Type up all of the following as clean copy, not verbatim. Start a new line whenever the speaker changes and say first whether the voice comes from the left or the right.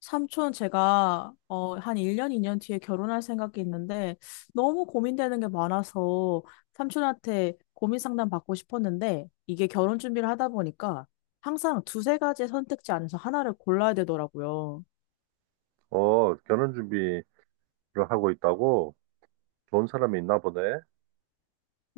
left: 삼촌, 제가 한 1년, 2년 뒤에 결혼할 생각이 있는데 너무 고민되는 게 많아서 삼촌한테 고민 상담 받고 싶었는데, 이게 결혼 준비를 하다 보니까 항상 두세 가지 선택지 안에서 하나를 골라야 되더라고요.
right: 결혼 준비를 하고 있다고? 좋은 사람이 있나 보네.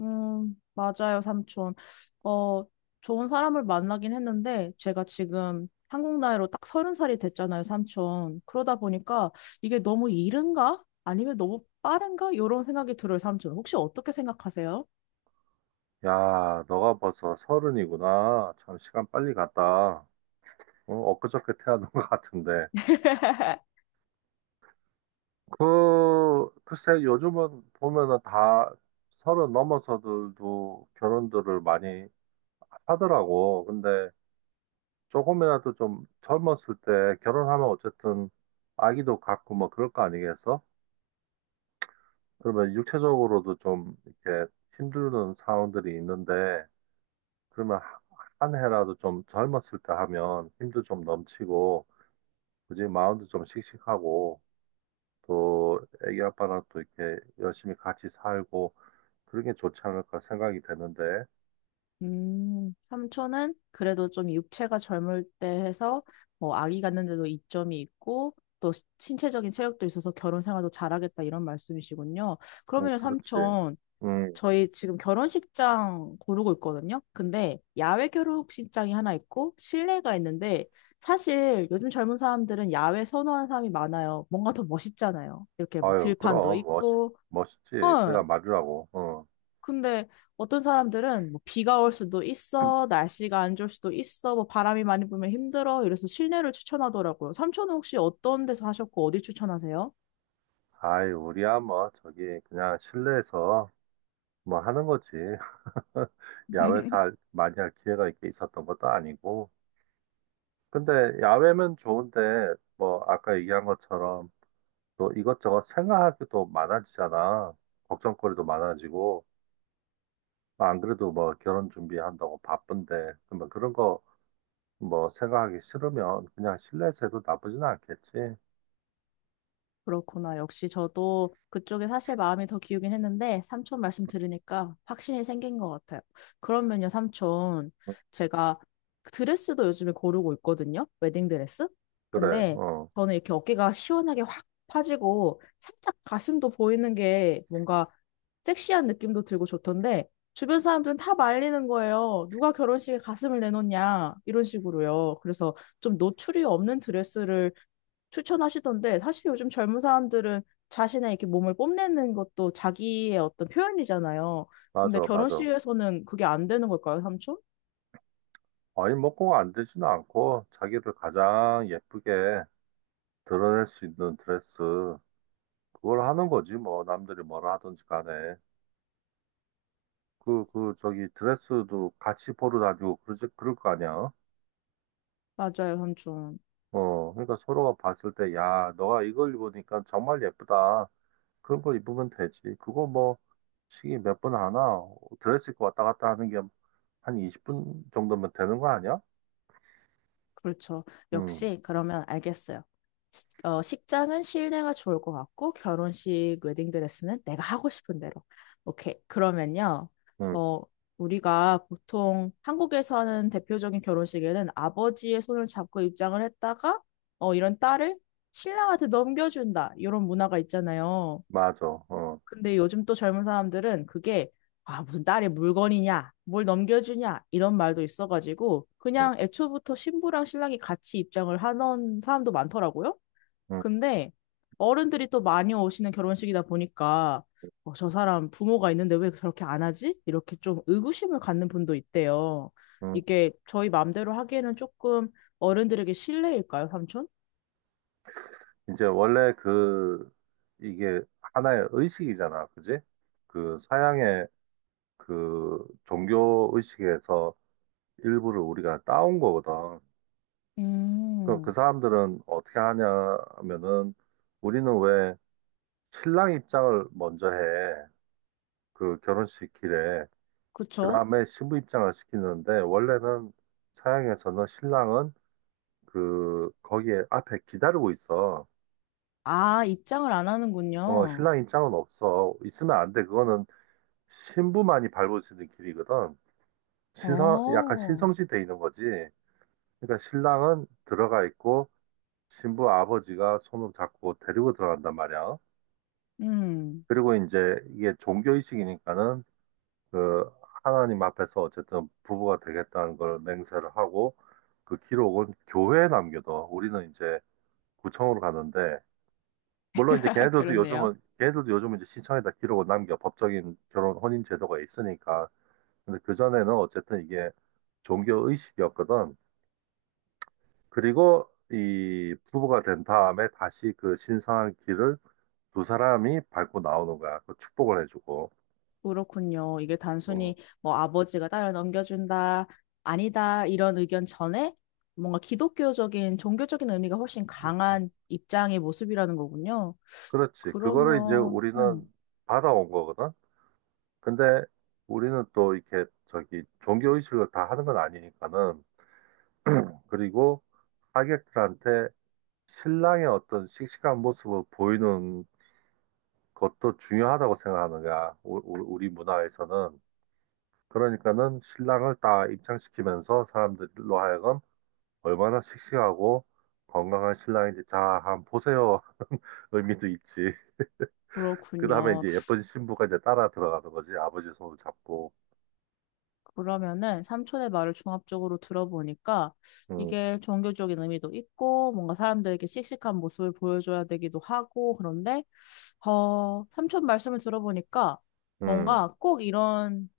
left: 맞아요, 삼촌. 어, 좋은 사람을 만나긴 했는데, 제가 지금 한국 나이로 딱 서른 살이 됐잖아요, 삼촌. 그러다 보니까 이게 너무 이른가? 아니면 너무 빠른가? 이런 생각이 들어요, 삼촌. 혹시 어떻게 생각하세요?
right: 야, 너가 벌써 서른이구나. 참, 시간 빨리 갔다. 엊그저께 태어난 것 같은데. 글쎄, 요즘은 보면은 다 서른 넘어서들도 결혼들을 많이 하더라고. 근데 조금이라도 좀 젊었을 때 결혼하면 어쨌든 아기도 갖고 뭐 그럴 거 아니겠어? 그러면 육체적으로도 좀 이렇게 힘드는 상황들이 있는데, 그러면 한 해라도 좀 젊었을 때 하면 힘도 좀 넘치고, 굳이 마음도 좀 씩씩하고, 또 애기 아빠랑 또 이렇게 열심히 같이 살고, 그런 게 좋지 않을까 생각이 되는데.
left: 삼촌은 그래도 좀 육체가 젊을 때 해서 뭐 아기 갖는데도 이점이 있고 또 신체적인 체력도 있어서 결혼 생활도 잘하겠다 이런 말씀이시군요.
right: 응.
left: 그러면
right: 그렇지.
left: 삼촌,
right: 응.
left: 저희 지금 결혼식장 고르고 있거든요. 근데 야외 결혼식장이 하나 있고 실내가 있는데, 사실 요즘 젊은 사람들은 야외 선호하는 사람이 많아요. 뭔가 더 멋있잖아요. 이렇게 뭐
right: 아유,
left: 들판도
right: 그럼, 멋,
left: 있고.
right: 멋있지.
left: 어,
right: 그야 말이라고. 응.
left: 근데 어떤 사람들은 뭐 비가 올 수도 있어, 날씨가 안 좋을 수도 있어, 뭐 바람이 많이 불면 힘들어, 이래서 실내를 추천하더라고요. 삼촌은 혹시 어떤 데서 하셨고 어디 추천하세요?
right: 아이, 우리야 뭐, 저기, 그냥 실내에서 뭐 하는 거지. 야외에서 많이 할 기회가 이렇게 있었던 것도 아니고, 근데 야외면 좋은데 뭐 아까 얘기한 것처럼 또 이것저것 생각하기도 많아지잖아. 걱정거리도 많아지고 안 그래도 뭐 결혼 준비한다고 바쁜데 그러면 그런 거 뭐 생각하기 싫으면 그냥 실내에서 해도 나쁘진 않겠지.
left: 그렇구나. 역시 저도 그쪽에 사실 마음이 더 기우긴 했는데 삼촌 말씀 들으니까 확신이 생긴 것 같아요. 그러면요, 삼촌. 제가 드레스도 요즘에 고르고 있거든요. 웨딩 드레스.
right: 그래,
left: 근데 저는 이렇게 어깨가 시원하게 확 파지고 살짝 가슴도 보이는 게 뭔가 섹시한 느낌도 들고 좋던데, 주변 사람들은 다 말리는 거예요. 누가 결혼식에 가슴을 내놓냐 이런 식으로요. 그래서 좀 노출이 없는 드레스를 추천하시던데, 사실 요즘 젊은 사람들은 자신의 이렇게 몸을 뽐내는 것도 자기의 어떤 표현이잖아요. 근데
right: 맞아, 맞아.
left: 결혼식에서는 그게 안 되는 걸까요, 삼촌?
right: 아니 뭐 꼭 안 되지는 않고 자기를 가장 예쁘게 드러낼 수 있는 드레스 그걸 하는 거지 뭐 남들이 뭐라 하든지 간에. 저기, 드레스도 같이 보러 다니고, 그러지, 그럴 거 아니야.
left: 맞아요, 삼촌.
right: 그러니까 서로가 봤을 때, 야, 너가 이걸 입으니까 정말 예쁘다. 그런 걸 입으면 되지. 그거 뭐, 시계 몇 분 하나? 드레스 입고 왔다 갔다 하는 게 한 20분 정도면 되는 거 아니야?
left: 그렇죠.
right: 응,
left: 역시 그러면 알겠어요. 식장은 실내가 좋을 것 같고 결혼식 웨딩드레스는 내가 하고 싶은 대로. 오케이. 그러면요.
right: 응,
left: 어, 우리가 보통 한국에서 하는 대표적인 결혼식에는 아버지의 손을 잡고 입장을 했다가 이런 딸을 신랑한테 넘겨준다. 이런 문화가 있잖아요.
right: 맞아. 어,
left: 근데 요즘 또 젊은 사람들은 그게 아, 무슨 딸의 물건이냐, 뭘 넘겨주냐, 이런 말도 있어가지고
right: 응,
left: 그냥 애초부터 신부랑 신랑이 같이 입장을 하는 사람도 많더라고요.
right: 응,
left: 근데 어른들이 또 많이 오시는 결혼식이다 보니까 저 사람 부모가 있는데 왜 저렇게 안 하지? 이렇게 좀 의구심을 갖는 분도 있대요.
right: 응.
left: 이게 저희 마음대로 하기에는 조금 어른들에게 실례일까요, 삼촌?
right: 이제 원래 이게 하나의 의식이잖아. 그지? 그 서양의 그 종교 의식에서 일부를 우리가 따온 거거든. 그럼 그
left: 음,
right: 사람들은 어떻게 하냐면은 우리는 왜 신랑 입장을 먼저 해. 그 결혼식 길에. 그
left: 그쵸?
right: 다음에 신부 입장을 시키는데 원래는 서양에서는 신랑은 그 거기에 앞에 기다리고 있어.
left: 아, 입장을 안 하는군요.
right: 신랑 입장은 없어. 있으면 안 돼. 그거는 신부만이 밟을 수 있는 길이거든. 약간
left: 어,
right: 신성시 돼 있는 거지. 그러니까 신랑은 들어가 있고 신부 아버지가 손을 잡고 데리고 들어간단 말이야.
left: 음,
right: 그리고 이제 이게 종교의식이니까는 그 하나님 앞에서 어쨌든 부부가 되겠다는 걸 맹세를 하고 그 기록은 교회에 남겨둬. 우리는 이제 구청으로 가는데 물론 이제 걔네들도
left: 그렇네요.
right: 요즘은 걔네들도 요즘은 이제 시청에다 기록을 남겨 법적인 결혼 혼인 제도가 있으니까. 근데 그전에는 어쨌든 이게 종교의식이었거든. 그리고 이 부부가 된 다음에 다시 그 신성한 길을 두 사람이 밟고 나오는 거야. 그 축복을 해주고.
left: 그렇군요. 이게 단순히 뭐 아버지가 딸을 넘겨준다, 아니다, 이런 의견 전에 뭔가 기독교적인, 종교적인 의미가 훨씬
right: 어.
left: 강한 입장의 모습이라는 거군요.
right: 그렇지. 그거를 이제
left: 그러면,
right: 우리는 받아온 거거든. 근데 우리는 또 이렇게 저기 종교의식을 다 하는 건 아니니까는. 그리고 하객들한테 신랑의 어떤 씩씩한 모습을 보이는 것도 중요하다고 생각하는 거야. 우리 문화에서는. 그러니까는 신랑을 다 입장시키면서 사람들로 하여금 얼마나 씩씩하고 건강한 신랑인지 자, 한번 보세요. 의미도 있지. 그 다음에
left: 그렇군요.
right: 이제 예쁜 신부가 이제 따라 들어가는 거지. 아버지 손을 잡고.
left: 그러면은 삼촌의 말을 종합적으로 들어보니까
right: 음,
left: 이게 종교적인 의미도 있고 뭔가 사람들에게 씩씩한 모습을 보여줘야 되기도 하고, 그런데 삼촌 말씀을 들어보니까
right: 음,
left: 뭔가 꼭 이런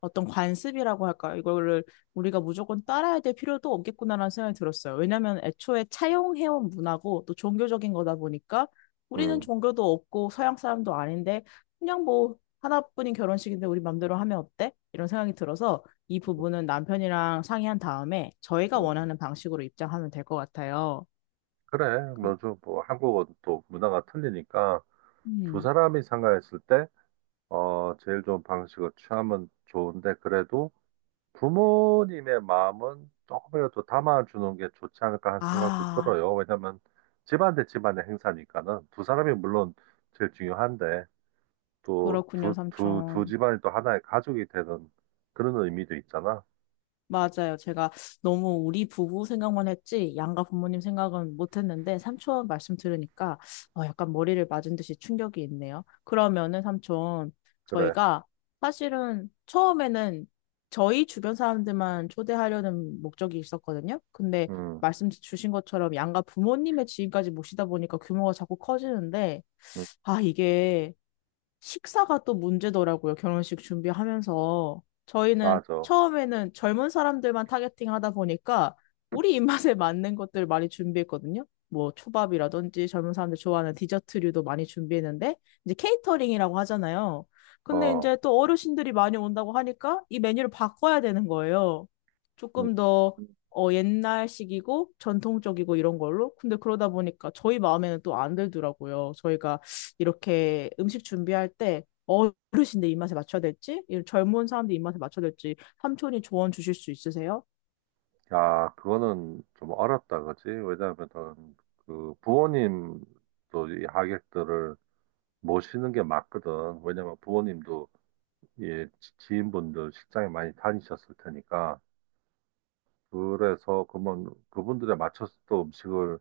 left: 어떤 관습이라고 할까요? 이거를 우리가 무조건 따라야 될 필요도 없겠구나라는 생각이 들었어요. 왜냐하면 애초에 차용해온 문화고 또 종교적인 거다 보니까, 우리는
right: 음,
left: 종교도 없고 서양 사람도 아닌데 그냥 뭐 하나뿐인 결혼식인데 우리 맘대로 하면 어때? 이런 생각이 들어서 이 부분은 남편이랑 상의한 다음에 저희가
right: 음.
left: 원하는 방식으로 입장하면 될 것 같아요.
right: 그래.
left: 그-
right: 뭐좀 뭐 한국어도 또 문화가 틀리니까 두
left: 음.
right: 사람이 상가했을 때 제일 좋은 방식을 취하면 좋은데 그래도 부모님의 마음은 조금이라도 담아주는 게 좋지 않을까 하는 생각도
left: 아,
right: 들어요. 왜냐면 집안 대 집안의 행사니까는 두 사람이 물론 제일 중요한데 또
left: 그렇군요,
right: 두
left: 삼촌.
right: 집안이 또 하나의 가족이 되는 그런 의미도 있잖아.
left: 맞아요. 제가 너무 우리 부부 생각만 했지 양가 부모님 생각은 못했는데 삼촌 말씀 들으니까 약간 머리를 맞은 듯이 충격이 있네요. 그러면은 삼촌,
right: 그래.
left: 저희가 사실은 처음에는 저희 주변 사람들만 초대하려는 목적이 있었거든요. 근데
right: 음,
left: 말씀 주신 것처럼 양가 부모님의 지인까지 모시다 보니까 규모가 자꾸 커지는데,
right: 음,
left: 아 이게 식사가 또 문제더라고요. 결혼식 준비하면서. 저희는
right: 맞아.
left: 처음에는 젊은 사람들만 타겟팅 하다 보니까 우리 입맛에 맞는 것들 많이 준비했거든요. 뭐 초밥이라든지 젊은 사람들 좋아하는 디저트류도 많이 준비했는데, 이제 케이터링이라고 하잖아요. 근데
right: 어.
left: 이제 또 어르신들이 많이 온다고 하니까 이 메뉴를 바꿔야 되는 거예요.
right: 음.
left: 조금 더 옛날식이고 전통적이고 이런 걸로. 근데 그러다 보니까 저희 마음에는 또 안 들더라고요. 저희가 이렇게 음식 준비할 때 어르신들 입맛에 맞춰야 될지, 이 젊은 사람들 입맛에 맞춰야 될지 삼촌이 조언 주실 수 있으세요?
right: 야, 그거는 좀 어렵다, 그지? 왜냐하면 그 부모님도 이 하객들을 모시는 게 맞거든. 왜냐면 부모님도 예, 지인분들 식장에 많이 다니셨을 테니까. 그래서 그분 그분들에 맞춰서 또 음식을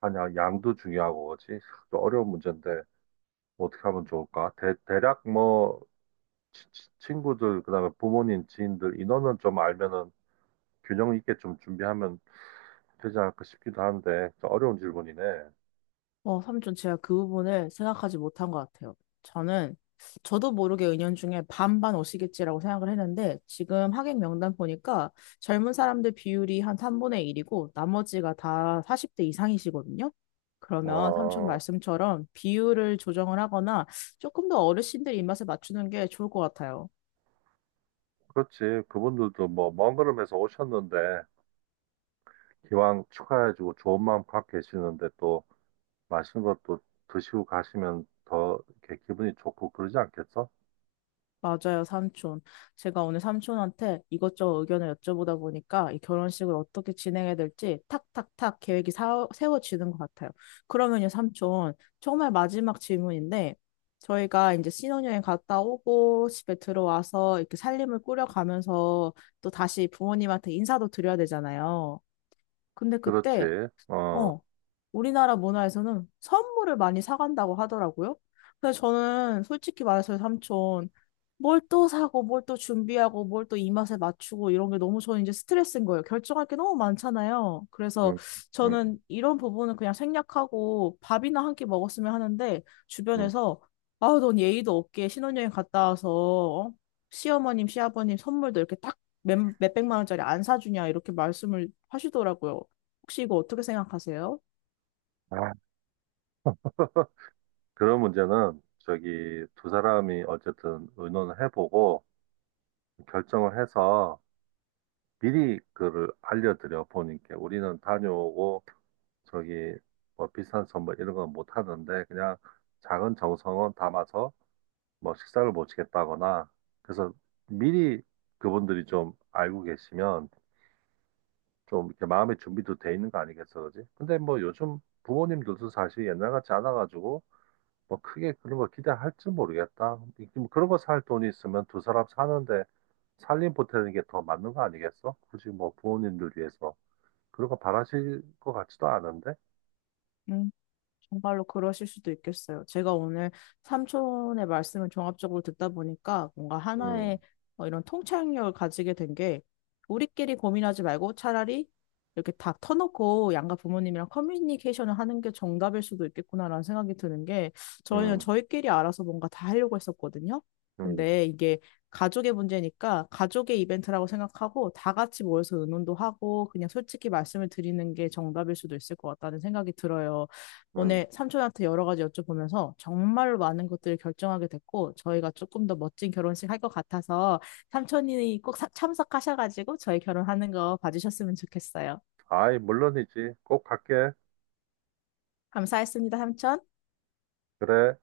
right: 하냐 양도 중요하고 그지? 좀 어려운 문제인데 어떻게 하면 좋을까? 대략 뭐 친구들 그다음에 부모님 지인들 인원은 좀 알면은 균형 있게 좀 준비하면 되지 않을까 싶기도 한데 좀 어려운 질문이네.
left: 삼촌, 제가 그 부분을 생각하지 못한 것 같아요. 저는 저도 모르게 은연중에 반반 오시겠지라고 생각을 했는데 지금 하객 명단 보니까 젊은 사람들 비율이 한 3분의 1이고 나머지가 다 40대 이상이시거든요. 그러면 삼촌
right: 어,
left: 말씀처럼 비율을 조정을 하거나 조금 더 어르신들 입맛에 맞추는 게 좋을 것 같아요.
right: 그렇지. 그분들도 뭐 먼 걸음에서 오셨는데 기왕 축하해주고 좋은 마음 갖고 계시는데 또 맛있는 것도 드시고 가시면 더 이렇게 기분이 좋고 그러지 않겠어?
left: 맞아요, 삼촌. 제가 오늘 삼촌한테 이것저것 의견을 여쭤보다 보니까 이 결혼식을 어떻게 진행해야 될지 탁탁탁 계획이 세워지는 것 같아요. 그러면요, 삼촌, 정말 마지막 질문인데, 저희가 이제 신혼여행 갔다 오고 집에 들어와서 이렇게 살림을 꾸려가면서 또 다시 부모님한테 인사도 드려야 되잖아요. 근데 그때
right: 그렇지. 어,
left: 어, 우리나라 문화에서는 선물을 많이 사간다고 하더라고요. 근데 저는 솔직히 말해서 삼촌, 뭘 또 사고, 뭘 또 준비하고, 뭘 또 입맛에 맞추고, 이런 게 너무 저는 이제 스트레스인 거예요. 결정할 게 너무 많잖아요. 그래서
right: 음, 음,
left: 저는 이런 부분은 그냥 생략하고 밥이나 한 끼 먹었으면 하는데,
right: 음.
left: 주변에서, 아우, 넌 예의도 없게 신혼여행 갔다 와서, 어? 시어머님, 시아버님 선물도 이렇게 딱 몇백만 원짜리 안 사주냐, 이렇게 말씀을 하시더라고요. 혹시 이거 어떻게 생각하세요?
right: 아, 그런 문제는 저기 두 사람이 어쨌든 의논을 해보고 결정을 해서 미리 그를 알려드려 본인께 우리는 다녀오고 저기 뭐 비싼 선물 이런 건 못 하는데 그냥 작은 정성은 담아서 뭐 식사를 모치겠다거나 그래서 미리 그분들이 좀 알고 계시면 좀 이렇게 마음의 준비도 돼 있는 거 아니겠어, 그지? 근데 뭐 요즘 부모님들도 사실 옛날 같지 않아가지고 뭐 크게 그런 거 기대할지 모르겠다. 뭐 그런 거 살 돈이 있으면 두 사람 사는데 살림 보태는 게 더 맞는 거 아니겠어? 굳이 뭐 부모님들 위해서 그런 거 바라실 것 같지도 않은데.
left: 음. 정말로 그러실 수도 있겠어요. 제가 오늘 삼촌의 말씀을 종합적으로 듣다 보니까 뭔가 하나의
right: 음,
left: 이런 통찰력을 가지게 된 게, 우리끼리 고민하지 말고 차라리 이렇게 다 터놓고 양가 부모님이랑 커뮤니케이션을 하는 게 정답일 수도 있겠구나라는 생각이 드는 게, 저희는
right: 음.
left: 저희끼리 알아서 뭔가 다 하려고 했었거든요.
right: 음.
left: 근데 이게 가족의 문제니까 가족의 이벤트라고 생각하고 다 같이 모여서 의논도 하고 그냥 솔직히 말씀을 드리는 게 정답일 수도 있을 것 같다는 생각이 들어요.
right: 음.
left: 오늘 삼촌한테 여러 가지 여쭤보면서 정말로 많은 것들을 결정하게 됐고 저희가 조금 더 멋진 결혼식 할 것 같아서 삼촌이 꼭 참석하셔가지고 저희 결혼하는 거 봐주셨으면 좋겠어요.
right: 아이, 물론이지. 꼭 갈게.
left: 감사했습니다, 삼촌.
right: 그래.